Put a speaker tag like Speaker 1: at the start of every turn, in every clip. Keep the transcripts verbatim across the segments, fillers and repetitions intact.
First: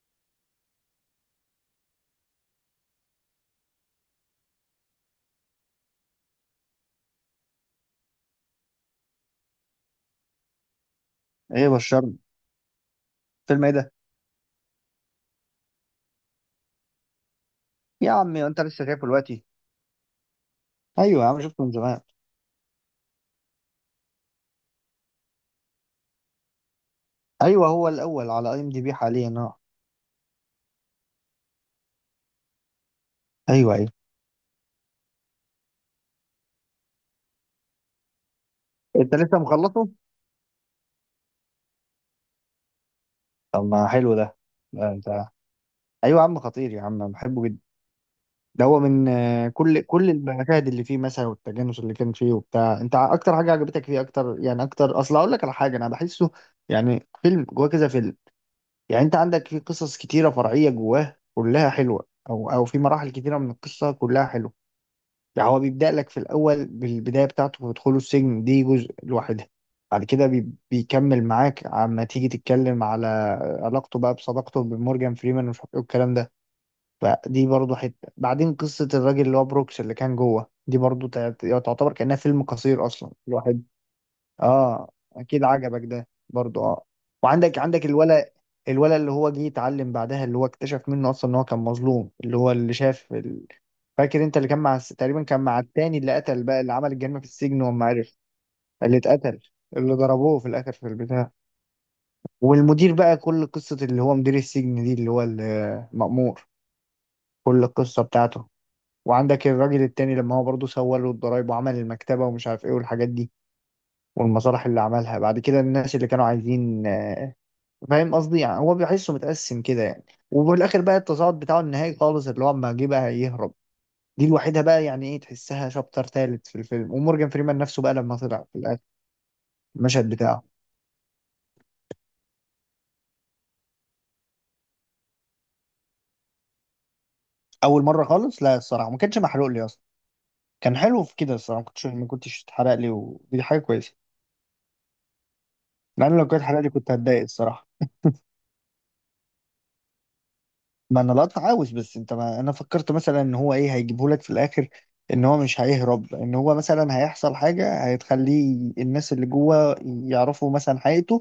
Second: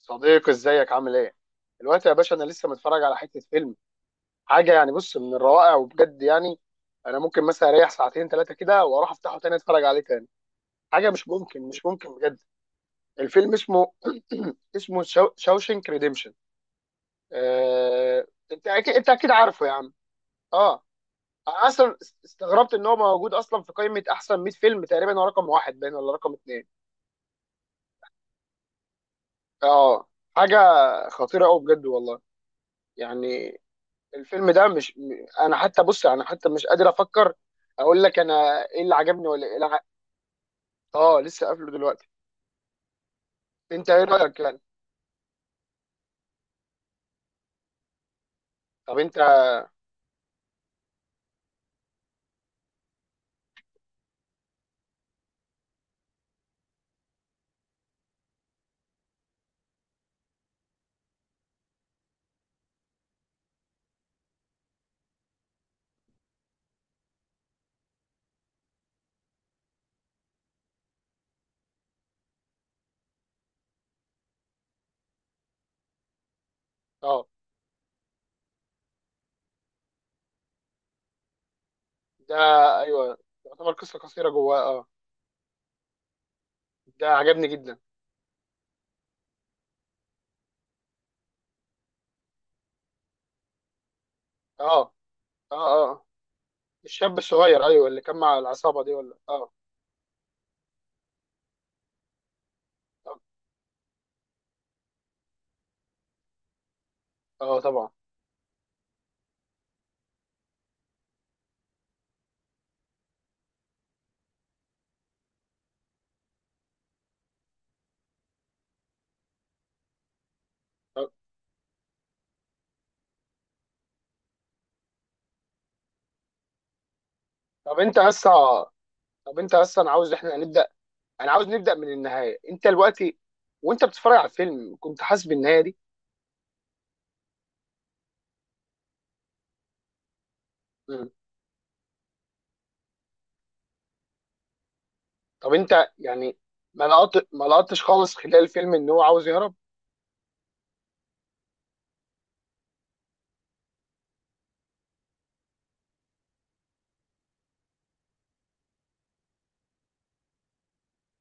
Speaker 1: صديقي ازيك عامل ايه؟ دلوقتي يا باشا انا لسه متفرج على حته فيلم. حاجه يعني بص، من الروائع وبجد يعني. انا ممكن مثلا اريح ساعتين ثلاثه كده واروح افتحه تاني اتفرج عليه تاني. حاجه مش ممكن
Speaker 2: ايه
Speaker 1: مش ممكن
Speaker 2: بشرني؟
Speaker 1: بجد. الفيلم
Speaker 2: فيلم ايه
Speaker 1: اسمه
Speaker 2: ده؟
Speaker 1: اسمه شاو... شاوشنك ريديمشن.
Speaker 2: يا
Speaker 1: آه...
Speaker 2: عم انت
Speaker 1: انت
Speaker 2: لسه
Speaker 1: اكيد
Speaker 2: شايفه
Speaker 1: انت اكيد
Speaker 2: دلوقتي؟
Speaker 1: عارفه يا عم. اه.
Speaker 2: ايوه يا عم، شفته
Speaker 1: انا
Speaker 2: من
Speaker 1: اصلا
Speaker 2: زمان.
Speaker 1: استغربت ان هو موجود اصلا في قائمه احسن مية فيلم، تقريبا هو رقم واحد باين ولا رقم اثنين.
Speaker 2: ايوه، هو الاول على اي ام دي بي حاليا، اه.
Speaker 1: اه. حاجه خطيره قوي بجد والله. يعني
Speaker 2: ايوه ايوه.
Speaker 1: الفيلم ده مش م- انا حتى بص، انا حتى مش قادر افكر اقول لك انا ايه اللي
Speaker 2: انت
Speaker 1: عجبني
Speaker 2: لسه
Speaker 1: ولا ايه اللي ع-
Speaker 2: مخلصه؟
Speaker 1: اه لسه قافله دلوقتي.
Speaker 2: طب ما
Speaker 1: انت ايه
Speaker 2: حلو ده.
Speaker 1: رايك يعني؟
Speaker 2: لا انت. ايوه يا عم، خطير يا عم، أنا بحبه جدا. ده هو
Speaker 1: طب
Speaker 2: من
Speaker 1: انت.
Speaker 2: آه، كل كل المشاهد اللي فيه مثلا، والتجانس اللي كان فيه وبتاع. انت اكتر حاجه عجبتك فيه؟ اكتر يعني، اكتر، اصل اقول لك على حاجه، انا بحسه يعني فيلم جواه كذا فيلم. يعني انت عندك فيه قصص كتيره فرعيه جواه كلها حلوه، او او في مراحل كتيره من القصه كلها حلوه. يعني هو بيبدأ لك في الأول بالبداية بتاعته ودخوله السجن، دي جزء لوحدها. بعد كده بي... بيكمل معاك، عما تيجي تتكلم على علاقته بقى، بصداقته بمورجان فريمان ومش عارف ايه والكلام ده.
Speaker 1: اه.
Speaker 2: فدي برضه حتة. بعدين قصة الراجل اللي هو بروكس اللي كان جوه، دي برضه تع- تعتبر كأنها
Speaker 1: ده
Speaker 2: فيلم قصير أصلا
Speaker 1: ايوه،
Speaker 2: الواحد.
Speaker 1: يعتبر قصه قصيره جواه. اه.
Speaker 2: اه، اكيد عجبك ده برضو، اه.
Speaker 1: ده عجبني
Speaker 2: وعندك
Speaker 1: جدا.
Speaker 2: عندك الولا، الولا اللي هو جه يتعلم بعدها، اللي هو اكتشف منه اصلا ان هو كان مظلوم، اللي هو اللي شاف ال... فاكر انت اللي كان مع الس-
Speaker 1: اه
Speaker 2: تقريبا كان مع
Speaker 1: اه
Speaker 2: التاني
Speaker 1: اه،
Speaker 2: اللي قتل بقى، اللي عمل
Speaker 1: الشاب
Speaker 2: الجريمه في السجن
Speaker 1: الصغير،
Speaker 2: وما
Speaker 1: ايوه اللي كان
Speaker 2: عرف.
Speaker 1: مع العصابه دي
Speaker 2: اللي
Speaker 1: ولا.
Speaker 2: اتقتل،
Speaker 1: اه
Speaker 2: اللي ضربوه في الاخر في البتاع. والمدير بقى،
Speaker 1: اه
Speaker 2: كل قصه اللي هو مدير السجن دي، اللي هو المأمور،
Speaker 1: آه،
Speaker 2: كل
Speaker 1: طبعا.
Speaker 2: القصه بتاعته. وعندك الراجل التاني لما هو برضه سوى له الضرايب وعمل المكتبه ومش عارف ايه والحاجات دي، والمصالح اللي عملها بعد كده، الناس اللي كانوا عايزين. فاهم قصدي؟ يعني هو بيحسه متقسم كده يعني. وفي الاخر بقى
Speaker 1: طب,
Speaker 2: التصاعد بتاعه النهائي خالص اللي هو اما جه بقى يهرب. دي الوحيده بقى، يعني ايه، تحسها شابتر ثالث في الفيلم. ومورجان فريمان
Speaker 1: طب
Speaker 2: نفسه بقى
Speaker 1: انت
Speaker 2: لما
Speaker 1: اصلا
Speaker 2: طلع في الاخر،
Speaker 1: طب انت اصلا
Speaker 2: المشهد
Speaker 1: عاوز احنا
Speaker 2: بتاعه.
Speaker 1: نبدا. انا عاوز نبدا من النهايه. انت دلوقتي وانت بتتفرج على الفيلم كنت حاسس بالنهايه
Speaker 2: اول مره خالص، لا الصراحه ما كانش محروق لي اصلا. كان
Speaker 1: دي؟
Speaker 2: حلو في كده الصراحه. ما كنتش ما كنتش اتحرق لي، ودي حاجه كويسه.
Speaker 1: طب انت
Speaker 2: لان لو
Speaker 1: يعني
Speaker 2: كانت اتحرق لي
Speaker 1: ما
Speaker 2: كنت
Speaker 1: لقط
Speaker 2: هتضايق
Speaker 1: ما
Speaker 2: الصراحه.
Speaker 1: لقطتش خالص خلال الفيلم ان هو عاوز يهرب؟
Speaker 2: ما انا القطع عاوز بس انت، ما انا فكرت مثلا ان هو ايه هيجيبه لك في الاخر، ان هو مش هيهرب، ان هو مثلا هيحصل حاجه هتخليه الناس اللي جوه يعرفوا مثلا حقيقته،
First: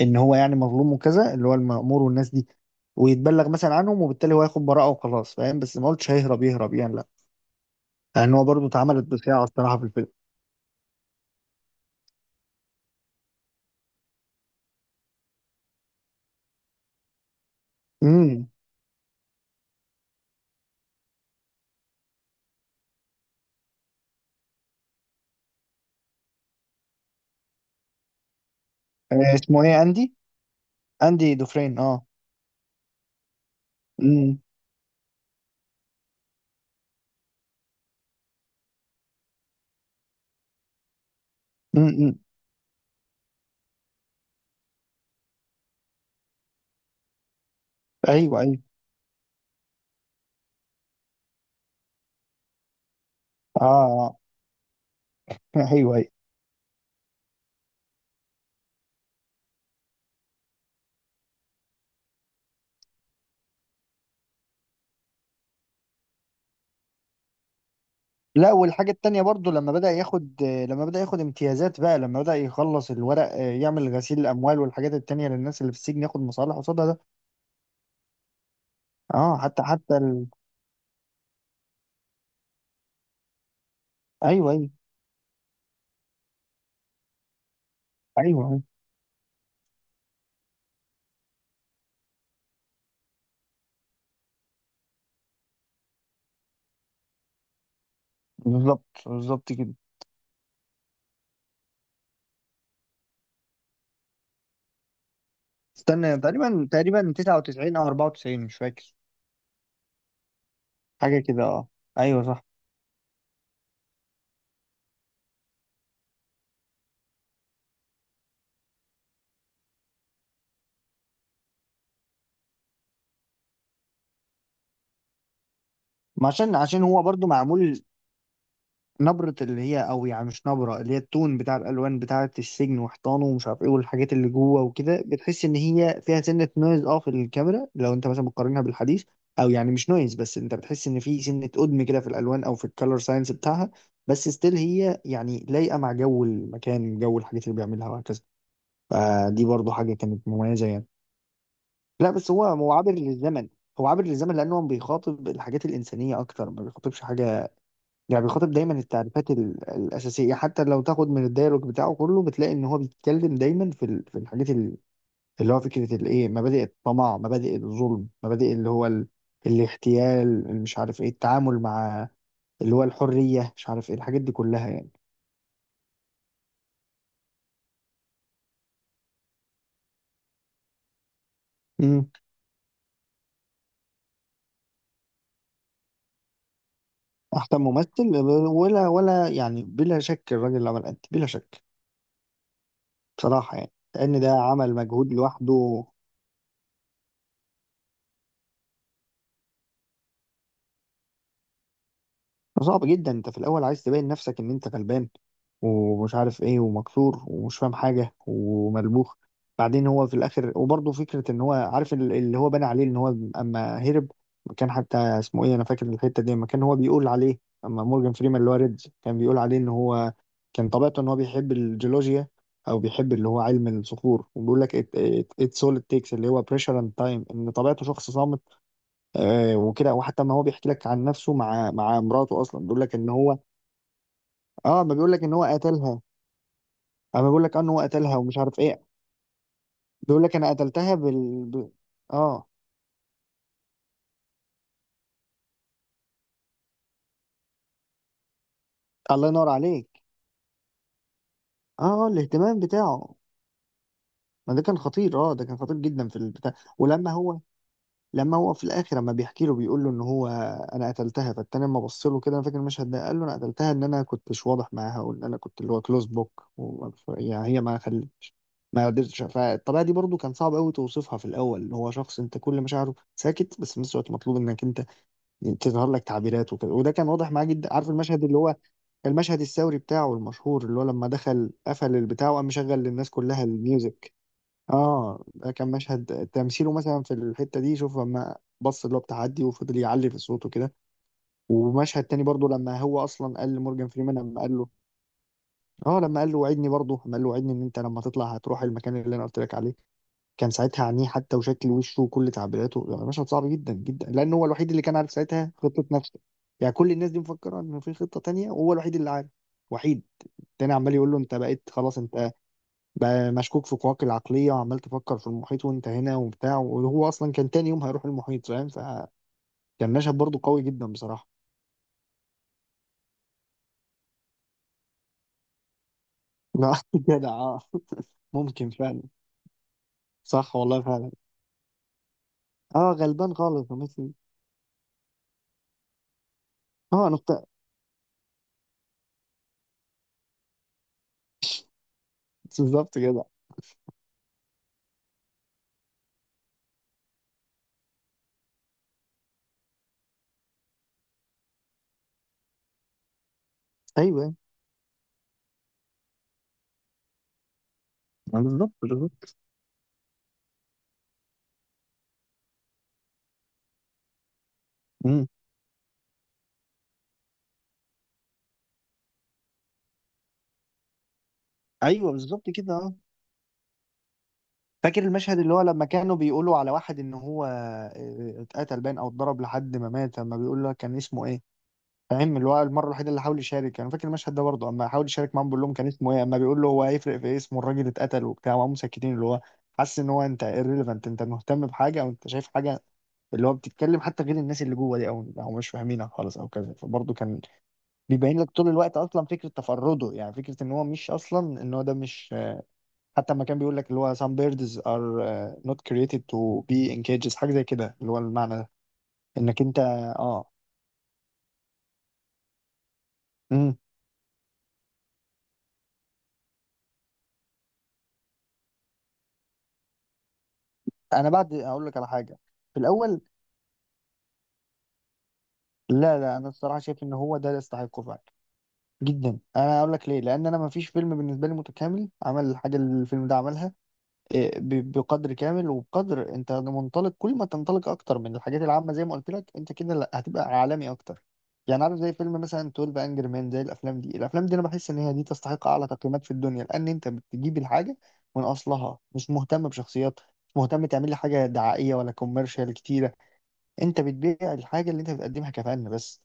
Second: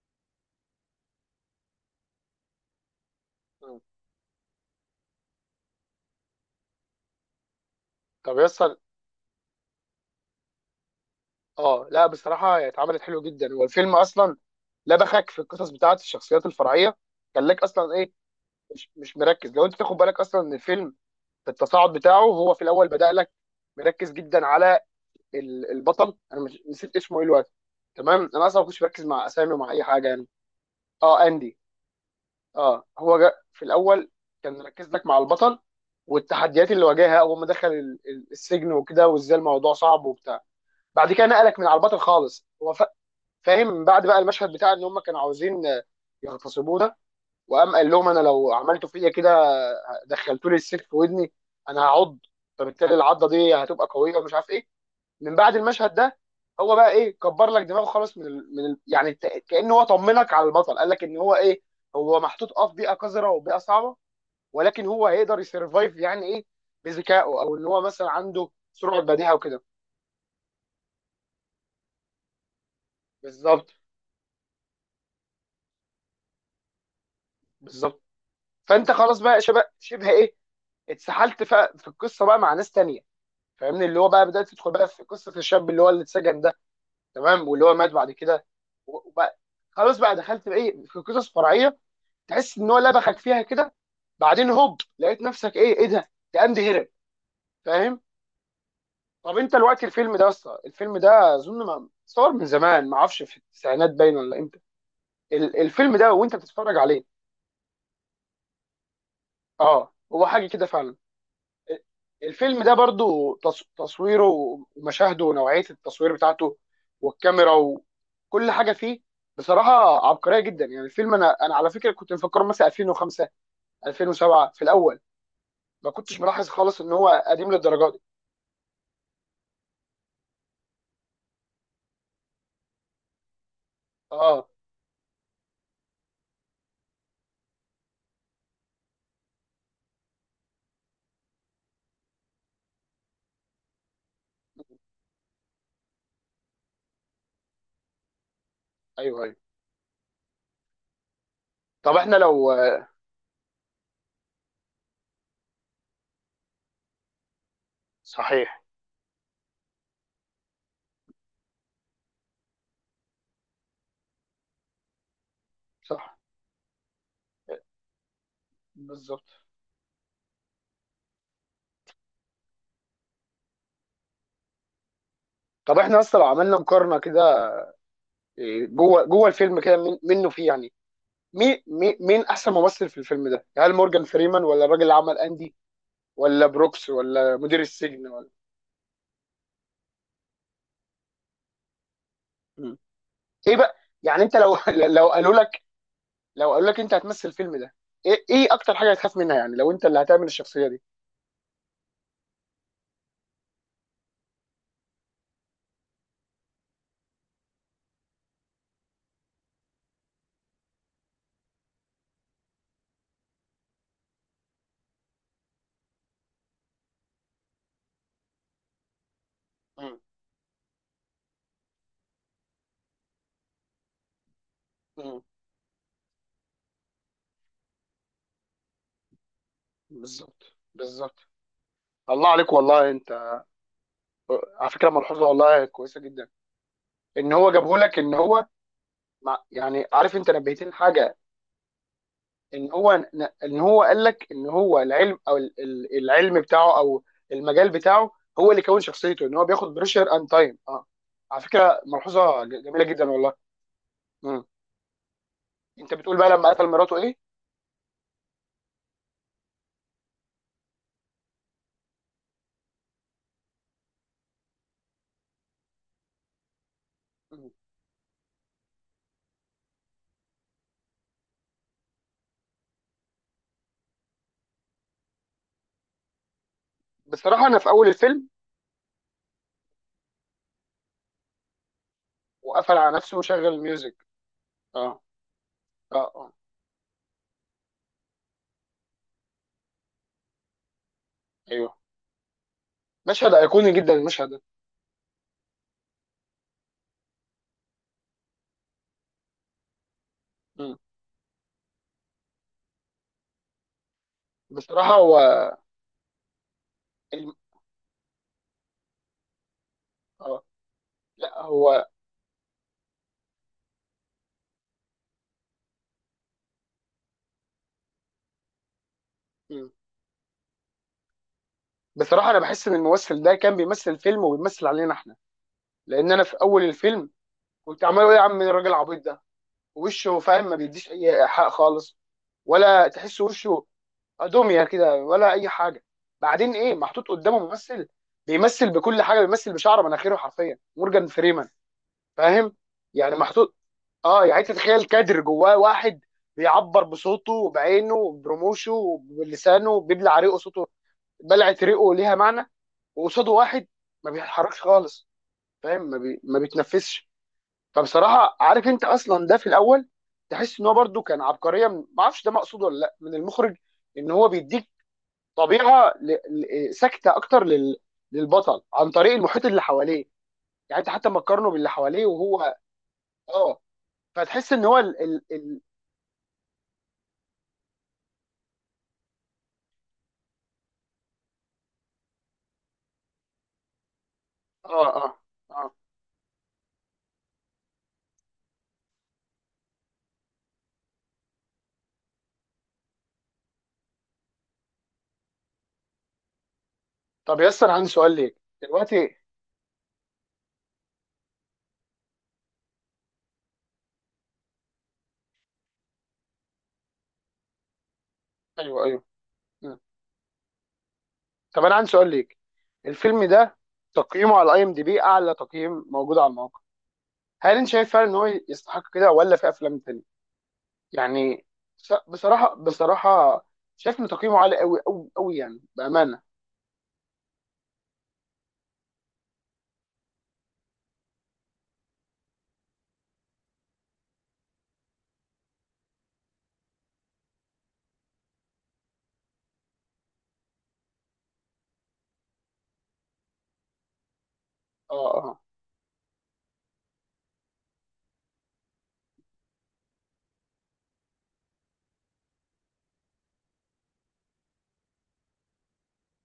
Speaker 2: ان هو يعني مظلوم وكذا، اللي هو المأمور والناس دي، ويتبلغ مثلا
Speaker 1: مم.
Speaker 2: عنهم، وبالتالي هو هياخد براءه وخلاص. فاهم؟ بس ما قلتش هيهرب يهرب يعني، لا. لان
Speaker 1: طب
Speaker 2: هو برضه
Speaker 1: يسطا،
Speaker 2: اتعملت بصياعه الصراحه في الفيلم.
Speaker 1: اه لا بصراحه، هي اتعملت حلو جدا هو الفيلم اصلا. لبخك في القصص بتاعت الشخصيات الفرعيه خلاك اصلا ايه،
Speaker 2: امم.
Speaker 1: مش مش مركز، لو انت تاخد بالك اصلا ان الفيلم في التصاعد بتاعه هو في الاول بدأ لك مركز جدا على ال- البطل. انا مش نسيت اسمه ايه الوقت. تمام، انا اصلا ما كنتش مركز مع
Speaker 2: آه،
Speaker 1: اسامي
Speaker 2: اسمه
Speaker 1: ومع اي
Speaker 2: ايه؟
Speaker 1: حاجه
Speaker 2: اندي.
Speaker 1: يعني. اه،
Speaker 2: اندي
Speaker 1: اندي.
Speaker 2: دوفرين، اه.
Speaker 1: اه، هو جا في الاول
Speaker 2: امم.
Speaker 1: كان مركز لك مع البطل والتحديات اللي واجهها اول ما دخل ال- ال- السجن وكده وازاي الموضوع صعب وبتاع. بعد كده نقلك من على البطل
Speaker 2: امم.
Speaker 1: خالص. هو فا- فاهم، من بعد بقى المشهد بتاع ان هم كانوا عاوزين آه، يغتصبونا. وقام قال لهم انا
Speaker 2: ايوه ايوه.
Speaker 1: لو عملتوا فيا كده، آه، دخلتوا لي السلك في ودني انا هعض، فبالتالي العضه دي
Speaker 2: اه
Speaker 1: هتبقى
Speaker 2: آه.
Speaker 1: قويه ومش عارف ايه. من بعد المشهد
Speaker 2: ايوه.
Speaker 1: ده هو بقى ايه، كبر لك دماغه خالص من ال... من ال... يعني ت- كأنه هو طمنك على البطل. قال لك ان هو ايه، هو محطوط اه في بيئه قذره وبيئه صعبه، ولكن هو هيقدر يسرفايف يعني ايه، بذكائه او ان هو مثلا عنده
Speaker 2: لا، والحاجة
Speaker 1: سرعه
Speaker 2: التانية
Speaker 1: بديهه
Speaker 2: برضو،
Speaker 1: وكده.
Speaker 2: لما بدأ ياخد لما بدأ ياخد امتيازات بقى، لما بدأ يخلص الورق آه،
Speaker 1: بالظبط
Speaker 2: يعمل غسيل الأموال والحاجات التانية للناس اللي في السجن، ياخد مصالح قصادها ده.
Speaker 1: بالظبط. فانت خلاص
Speaker 2: اه،
Speaker 1: بقى
Speaker 2: حتى
Speaker 1: شبه
Speaker 2: حتى
Speaker 1: شبه
Speaker 2: ال...
Speaker 1: ايه، اتسحلت في, في القصه بقى مع ناس تانية، فاهمني، اللي هو بقى بدات
Speaker 2: أيوه أيوه.
Speaker 1: تدخل بقى في قصه الشاب اللي هو اللي اتسجن ده. تمام، واللي هو مات بعد
Speaker 2: أيوه
Speaker 1: كده
Speaker 2: أيوه.
Speaker 1: وبقى خلاص بقى دخلت بقى ايه في قصص فرعيه تحس ان هو لبخك فيها كده. بعدين هوب لقيت نفسك ايه، ايه ده، ده قام هرب. فاهم.
Speaker 2: بالظبط
Speaker 1: طب
Speaker 2: بالظبط
Speaker 1: انت
Speaker 2: كده.
Speaker 1: دلوقتي الفيلم ده اصلا، الفيلم ده اظن ما صور من زمان، ما اعرفش في التسعينات باين ولا امتى. ال- الفيلم ده
Speaker 2: استنى،
Speaker 1: وانت
Speaker 2: تقريبا
Speaker 1: بتتفرج عليه،
Speaker 2: تقريبا تسعة وتسعين أو أربعة وتسعين، مش فاكر.
Speaker 1: اه هو حاجه كده فعلا.
Speaker 2: حاجة كده، اه.
Speaker 1: ال-
Speaker 2: أيوه صح.
Speaker 1: الفيلم ده برضو تص- تصويره ومشاهده ونوعيه التصوير بتاعته والكاميرا وكل حاجه فيه، بصراحه عبقريه جدا يعني. الفيلم انا انا على فكره كنت مفكره مثلا الفين وخمسة، الفين وسبعة في الاول. ما كنتش
Speaker 2: ما
Speaker 1: ملاحظ
Speaker 2: عشان
Speaker 1: خالص
Speaker 2: عشان
Speaker 1: ان
Speaker 2: هو
Speaker 1: هو
Speaker 2: برضو
Speaker 1: قديم
Speaker 2: معمول
Speaker 1: للدرجه دي.
Speaker 2: نبرة اللي هي، او يعني مش نبرة اللي هي، التون بتاع الالوان بتاعة السجن وحيطانه ومش عارف ايه والحاجات اللي
Speaker 1: اه.
Speaker 2: جوه وكده، بتحس ان هي فيها سنة نويز، اه، في الكاميرا لو انت مثلا بتقارنها بالحديث. او يعني مش نويز، بس انت بتحس ان في سنة قدم كده في الالوان، او في الكالر ساينس بتاعها. بس ستيل هي يعني لايقة مع جو المكان، جو الحاجات اللي بيعملها وهكذا.
Speaker 1: ايوه ايوه.
Speaker 2: فدي برضو حاجة كانت مميزة يعني.
Speaker 1: طب
Speaker 2: لا،
Speaker 1: احنا
Speaker 2: بس هو
Speaker 1: لو.
Speaker 2: هو عابر للزمن. هو عابر للزمن لانه بيخاطب الحاجات الانسانية اكتر، ما بيخاطبش حاجة يعني. بيخاطب
Speaker 1: صحيح.
Speaker 2: دايما التعريفات ال- الأساسية، حتى لو تاخد من الديالوج بتاعه كله بتلاقي إن هو بيتكلم دايما في ال- في الحاجات ال- اللي هو فكرة
Speaker 1: صح
Speaker 2: الإيه، مبادئ الطمع، مبادئ الظلم، مبادئ اللي هو ال...
Speaker 1: بالظبط.
Speaker 2: الاغتيال، مش عارف إيه التعامل مع اللي هو الحرية، مش عارف إيه الحاجات دي كلها يعني.
Speaker 1: طب احنا اصلا لو عملنا مقارنه كده، إيه، جوه جوه الفيلم كده من- منه فيه يعني مين مين
Speaker 2: امم.
Speaker 1: مين احسن ممثل في الفيلم ده؟ هل مورجان فريمان ولا الراجل اللي عمل اندي ولا بروكس ولا
Speaker 2: أحسن
Speaker 1: مدير السجن
Speaker 2: ممثل؟
Speaker 1: ولا؟
Speaker 2: ولا ولا يعني بلا شك الراجل اللي عمل أنت، بلا شك.
Speaker 1: مم. ايه
Speaker 2: بصراحة يعني،
Speaker 1: بقى؟
Speaker 2: لأن
Speaker 1: يعني
Speaker 2: ده
Speaker 1: انت لو،
Speaker 2: عمل
Speaker 1: لو
Speaker 2: مجهود
Speaker 1: قالوا لك،
Speaker 2: لوحده.
Speaker 1: لو قالوا لك انت هتمثل الفيلم ده، ايه ايه اكتر حاجه هتخاف منها يعني لو انت اللي هتعمل الشخصيه دي؟
Speaker 2: صعب جدا، أنت في الأول عايز تبين نفسك إن أنت غلبان ومش عارف ايه ومكسور ومش فاهم حاجة وملبوخ. بعدين هو في الاخر وبرضه فكرة ان هو عارف ال- اللي هو بنى عليه ان هو اما هرب. كان حتى اسمه ايه، انا فاكر الحتة دي اما كان هو بيقول عليه، اما مورجان فريمان اللي هو ريدز كان بيقول عليه ان
Speaker 1: مم.
Speaker 2: هو كان طبيعته ان هو بيحب الجيولوجيا، او بيحب اللي هو علم الصخور، وبيقول لك
Speaker 1: مم.
Speaker 2: اتس اول تيكس اللي هو بريشر اند تايم، ان طبيعته شخص صامت. آه وكده. وحتى ما هو
Speaker 1: بالظبط
Speaker 2: بيحكي لك عن
Speaker 1: بالظبط.
Speaker 2: نفسه مع مع
Speaker 1: الله
Speaker 2: مراته
Speaker 1: عليك
Speaker 2: اصلا بيقول
Speaker 1: والله.
Speaker 2: لك ان هو،
Speaker 1: على
Speaker 2: اه
Speaker 1: فكره
Speaker 2: ما بيقول لك
Speaker 1: ملحوظه
Speaker 2: ان هو
Speaker 1: والله كويسه
Speaker 2: قتلها.
Speaker 1: جدا.
Speaker 2: اما
Speaker 1: ان
Speaker 2: بقول
Speaker 1: هو
Speaker 2: لك انه
Speaker 1: جابه
Speaker 2: هو
Speaker 1: لك ان
Speaker 2: قتلها ومش
Speaker 1: هو
Speaker 2: عارف ايه،
Speaker 1: مع، يعني عارف
Speaker 2: بيقول
Speaker 1: انت
Speaker 2: لك انا
Speaker 1: نبهتين
Speaker 2: قتلتها
Speaker 1: حاجه.
Speaker 2: بال ب... اه.
Speaker 1: ان هو ان هو قال لك ان هو العلم او ال- ال- العلم بتاعه او المجال بتاعه هو اللي كون شخصيته،
Speaker 2: الله
Speaker 1: ان هو
Speaker 2: ينور
Speaker 1: بياخد
Speaker 2: عليك.
Speaker 1: بريشر اند تايم. اه، على فكره
Speaker 2: اه آه،
Speaker 1: ملحوظه
Speaker 2: الاهتمام
Speaker 1: ج- جميله جدا
Speaker 2: بتاعه.
Speaker 1: والله. مم.
Speaker 2: ما ده كان خطير، اه، ده كان خطير
Speaker 1: انت
Speaker 2: جدا
Speaker 1: بتقول
Speaker 2: في
Speaker 1: بقى لما
Speaker 2: البتاع.
Speaker 1: قتل مراته
Speaker 2: ولما
Speaker 1: ايه؟
Speaker 2: هو لما هو في الاخر لما بيحكي له بيقول له ان هو، انا قتلتها. فالتاني لما بص له كده، انا فاكر المشهد ده، قال له انا قتلتها، ان انا كنتش واضح معاها، وان انا كنت اللي هو كلوز بوك يعني.
Speaker 1: مم.
Speaker 2: هي ما خل... ما قدرتش. فالطبيعه دي برضو كان صعب قوي توصفها في الاول، اللي هو شخص انت كل مشاعره ساكت بس في نفس الوقت مطلوب انك انت تظهر لك تعبيرات وكده. وده كان واضح معاه
Speaker 1: بصراحه انا في
Speaker 2: جدا.
Speaker 1: اول
Speaker 2: عارف المشهد
Speaker 1: الفيلم.
Speaker 2: اللي هو المشهد الثوري بتاعه المشهور اللي هو لما دخل قفل البتاع وقام
Speaker 1: وقفل
Speaker 2: مشغل
Speaker 1: على
Speaker 2: للناس
Speaker 1: نفسه
Speaker 2: كلها
Speaker 1: وشغل الميوزك.
Speaker 2: الميوزك؟
Speaker 1: اه
Speaker 2: اه، ده كان
Speaker 1: اه
Speaker 2: مشهد
Speaker 1: اه.
Speaker 2: تمثيله مثلا في الحتة دي، شوف لما بص اللي هو بتاع عدي وفضل يعلي في صوته كده.
Speaker 1: ايوه،
Speaker 2: ومشهد تاني برضه لما هو
Speaker 1: مشهد
Speaker 2: اصلا قال
Speaker 1: ايقوني
Speaker 2: لمورجان
Speaker 1: جدا
Speaker 2: فريمان،
Speaker 1: المشهد
Speaker 2: لما
Speaker 1: ده.
Speaker 2: قال له، اه، لما قال له وعدني، برضه لما قال له وعدني ان انت لما تطلع هتروح المكان اللي انا قلت لك عليه، كان
Speaker 1: مم.
Speaker 2: ساعتها عينيه حتى وشكل وشه وكل تعبيراته، يعني مشهد صعب جدا جدا، لان هو الوحيد اللي
Speaker 1: بصراحه
Speaker 2: كان عارف
Speaker 1: هو.
Speaker 2: ساعتها خطه نفسه. يعني كل الناس دي
Speaker 1: الم-
Speaker 2: مفكره ان في خطه تانية وهو الوحيد اللي عارف. وحيد.
Speaker 1: اه
Speaker 2: التاني عمال يقول له
Speaker 1: لا
Speaker 2: انت بقيت
Speaker 1: هو.
Speaker 2: خلاص، انت بقى مشكوك في قواك العقليه وعمال تفكر في المحيط وانت هنا وبتاع، وهو اصلا كان تاني يوم هيروح المحيط. فاهم؟ فكان
Speaker 1: مم.
Speaker 2: مشهد برضه قوي جدا بصراحه.
Speaker 1: بصراحه انا بحس ان الممثل ده كان بيمثل فيلم وبيمثل علينا احنا. لان انا في اول
Speaker 2: لا،
Speaker 1: الفيلم
Speaker 2: جدع، اه.
Speaker 1: كنت عمال اقول يا عم مين الراجل
Speaker 2: ممكن فعلا.
Speaker 1: العبيط ده. وشه فاهم، ما
Speaker 2: صح والله
Speaker 1: بيديش
Speaker 2: فعلا.
Speaker 1: اي حق خالص،
Speaker 2: اه،
Speaker 1: ولا تحس
Speaker 2: غلبان
Speaker 1: وشه
Speaker 2: خالص وميسي.
Speaker 1: ادوميا كده ولا اي حاجه. بعدين ايه، محطوط
Speaker 2: اه،
Speaker 1: قدامه
Speaker 2: نقطه.
Speaker 1: ممثل بيمثل بكل حاجه، بيمثل بشعر مناخيره حرفيا، مورجان فريمان. فاهم.
Speaker 2: بالظبط،
Speaker 1: يعني
Speaker 2: جدع.
Speaker 1: محطوط اه، يعني أنت تتخيل كادر جواه واحد بيعبر بصوته وبعينه وبرموشه وبلسانه بيبلع ريقه صوته، بلعه ريقه ليها معنى، وقصاده واحد ما
Speaker 2: ايوه،
Speaker 1: بيتحركش خالص، فاهم ما, بي... ما بيتنفسش. فبصراحه عارف
Speaker 2: بالظبط
Speaker 1: انت اصلا،
Speaker 2: بالظبط.
Speaker 1: ده في الاول تحس ان هو برده كان عبقريه من، ما اعرفش ده مقصود ولا لا، من المخرج. ان هو بيديك طبيعه ل... ل... ساكته اكتر لل... للبطل عن طريق المحيط اللي حواليه. يعني انت حتى ما تقارنه باللي حواليه
Speaker 2: ايوه بالظبط
Speaker 1: وهو.
Speaker 2: كده، اه.
Speaker 1: اه. فتحس ان هو
Speaker 2: فاكر
Speaker 1: ال... ال...
Speaker 2: المشهد اللي هو
Speaker 1: ال...
Speaker 2: لما كانوا بيقولوا على واحد ان هو آه، اتقتل باين او اتضرب لحد ما مات، لما بيقول له كان اسمه ايه، فاهم؟ اللي هو المره الوحيده اللي حاول يشارك. انا فاكر المشهد ده برضه،
Speaker 1: اه
Speaker 2: اما حاول
Speaker 1: اه
Speaker 2: يشارك معاهم بيقول لهم
Speaker 1: اه.
Speaker 2: كان اسمه ايه، اما بيقول له هو هيفرق في إيه، اسمه الراجل اتقتل وبتاع، وهم مسكتين. اللي هو حاسس ان هو انت irrelevant، انت مهتم بحاجه او انت شايف حاجه اللي هو بتتكلم حتى غير الناس اللي جوه دي، او او مش فاهمينها خالص او كذا. فبرضه
Speaker 1: طب
Speaker 2: كان
Speaker 1: ياسر، عندي سؤال ليك.
Speaker 2: بيبين لك طول الوقت
Speaker 1: دلوقتي.
Speaker 2: اصلا فكره تفرده، يعني فكره ان هو مش اصلا ان هو ده مش. حتى لما كان بيقول لك اللي هو some birds are آه، not created to be in cages، حاجة زي كده اللي هو المعنى ده
Speaker 1: ايوه ايوه.
Speaker 2: انك انت. اه.
Speaker 1: طب انا عندي سؤال ليك. الفيلم ده
Speaker 2: امم.
Speaker 1: تقييمه على اي ام دي بي اعلى تقييم موجود على الموقع. هل انت شايف فعلا ان هو يستحق كده، ولا في افلام تانية
Speaker 2: انا
Speaker 1: يعني؟
Speaker 2: بعد اقول
Speaker 1: بص-
Speaker 2: لك على حاجة.
Speaker 1: بصراحه
Speaker 2: في الاول،
Speaker 1: بصراحه، شايف ان تقييمه عالي قوي قوي قوي يعني
Speaker 2: لا
Speaker 1: بامانه.
Speaker 2: لا، انا الصراحة شايف ان هو ده اللي يستحقه فعلا. جدا. انا اقول لك ليه، لان انا ما فيش فيلم بالنسبة لي متكامل عمل الحاجة اللي الفيلم ده عملها. إيه، ب- بقدر كامل وبقدر انت منطلق. كل ما تنطلق اكتر من الحاجات العامه، زي ما قلت لك انت كده، لا هتبقى عالمي اكتر. يعني عارف زي فيلم مثلا اثني عشر انجر مان، زي الافلام دي. الافلام دي انا بحس
Speaker 1: اه
Speaker 2: ان هي
Speaker 1: اه
Speaker 2: دي
Speaker 1: آه.
Speaker 2: تستحق اعلى تقييمات في الدنيا، لان انت بتجيب الحاجه من اصلها، مش مهتم بشخصيات، مش مهتم تعمل لي حاجه دعائيه ولا كوميرشال كتيره. انت بتبيع الحاجه اللي انت بتقدمها كفن بس.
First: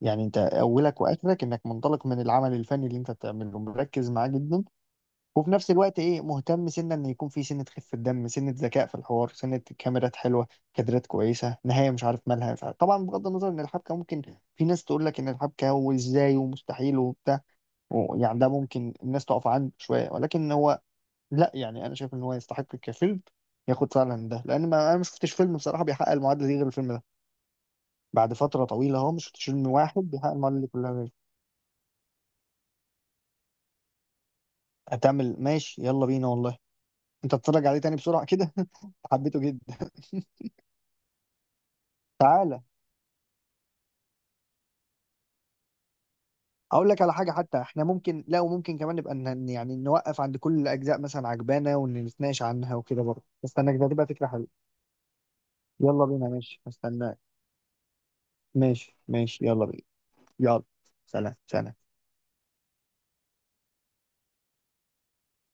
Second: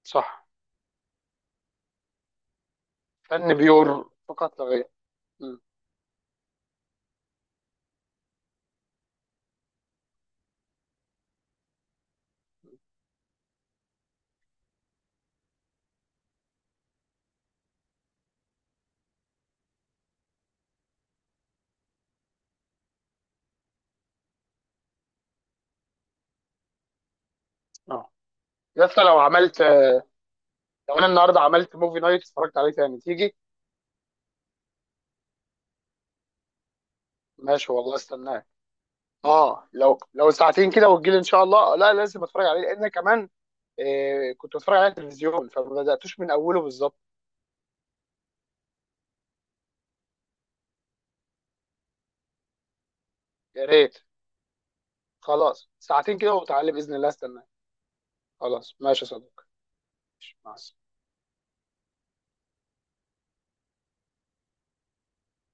Speaker 2: يعني انت
Speaker 1: صح.
Speaker 2: اولك واخرك انك منطلق من العمل الفني اللي انت
Speaker 1: فن
Speaker 2: بتعمله،
Speaker 1: بيور
Speaker 2: مركز معاه
Speaker 1: فقط
Speaker 2: جدا.
Speaker 1: لا غير.
Speaker 2: وفي
Speaker 1: مم.
Speaker 2: نفس الوقت ايه، مهتم سنة ان يكون في سنة خفة دم، سنة ذكاء في الحوار، سنة كاميرات حلوة، كادرات كويسة، نهاية مش عارف مالها، مش عارف طبعا بغض النظر ان الحبكة ممكن، في ناس تقول لك ان الحبكة وازاي ومستحيل وبتاع، و- يعني ده ممكن الناس تقف عنه شوية، ولكن هو لا، يعني انا شايف ان هو يستحق كفيلم ياخد فعلا ده. لان ما انا ما شفتش فيلم بصراحة بيحقق المعادلة دي غير الفيلم ده،
Speaker 1: اه.
Speaker 2: بعد فترة
Speaker 1: يا
Speaker 2: طويلة
Speaker 1: اسطى
Speaker 2: اهو.
Speaker 1: لو
Speaker 2: ما شفتش
Speaker 1: عملت،
Speaker 2: فيلم واحد بيحقق المعادلة دي كلها
Speaker 1: لو انا
Speaker 2: غير.
Speaker 1: النهارده عملت موفي نايت اتفرجت عليه تاني، تيجي؟
Speaker 2: هتعمل ماشي، يلا بينا والله. انت تتفرج
Speaker 1: ماشي
Speaker 2: عليه
Speaker 1: والله،
Speaker 2: تاني بسرعة
Speaker 1: استناك.
Speaker 2: كده؟ حبيته جدا.
Speaker 1: اه لو، لو ساعتين كده وتجيلي ان شاء الله. لا لازم اتفرج عليه
Speaker 2: تعالى،
Speaker 1: لان كمان إيه، كنت بتفرج على التلفزيون فما بداتوش من اوله
Speaker 2: اقول
Speaker 1: بالظبط.
Speaker 2: لك على حاجه، حتى احنا ممكن لا، وممكن كمان نبقى ن- يعني نوقف عند كل الاجزاء مثلا عجبانه ونتناقش عنها وكده برضه.
Speaker 1: يا
Speaker 2: استناك، ده
Speaker 1: ريت.
Speaker 2: تبقى فكره حلوه.
Speaker 1: خلاص
Speaker 2: يلا
Speaker 1: ساعتين
Speaker 2: بينا
Speaker 1: كده
Speaker 2: ماشي،
Speaker 1: وتعالى باذن الله،
Speaker 2: استناك.
Speaker 1: استناك. خلاص
Speaker 2: ماشي
Speaker 1: ماشي يا صديقي.
Speaker 2: ماشي يلا بينا.
Speaker 1: مع
Speaker 2: يلا.
Speaker 1: السلامه.
Speaker 2: سلام سلام.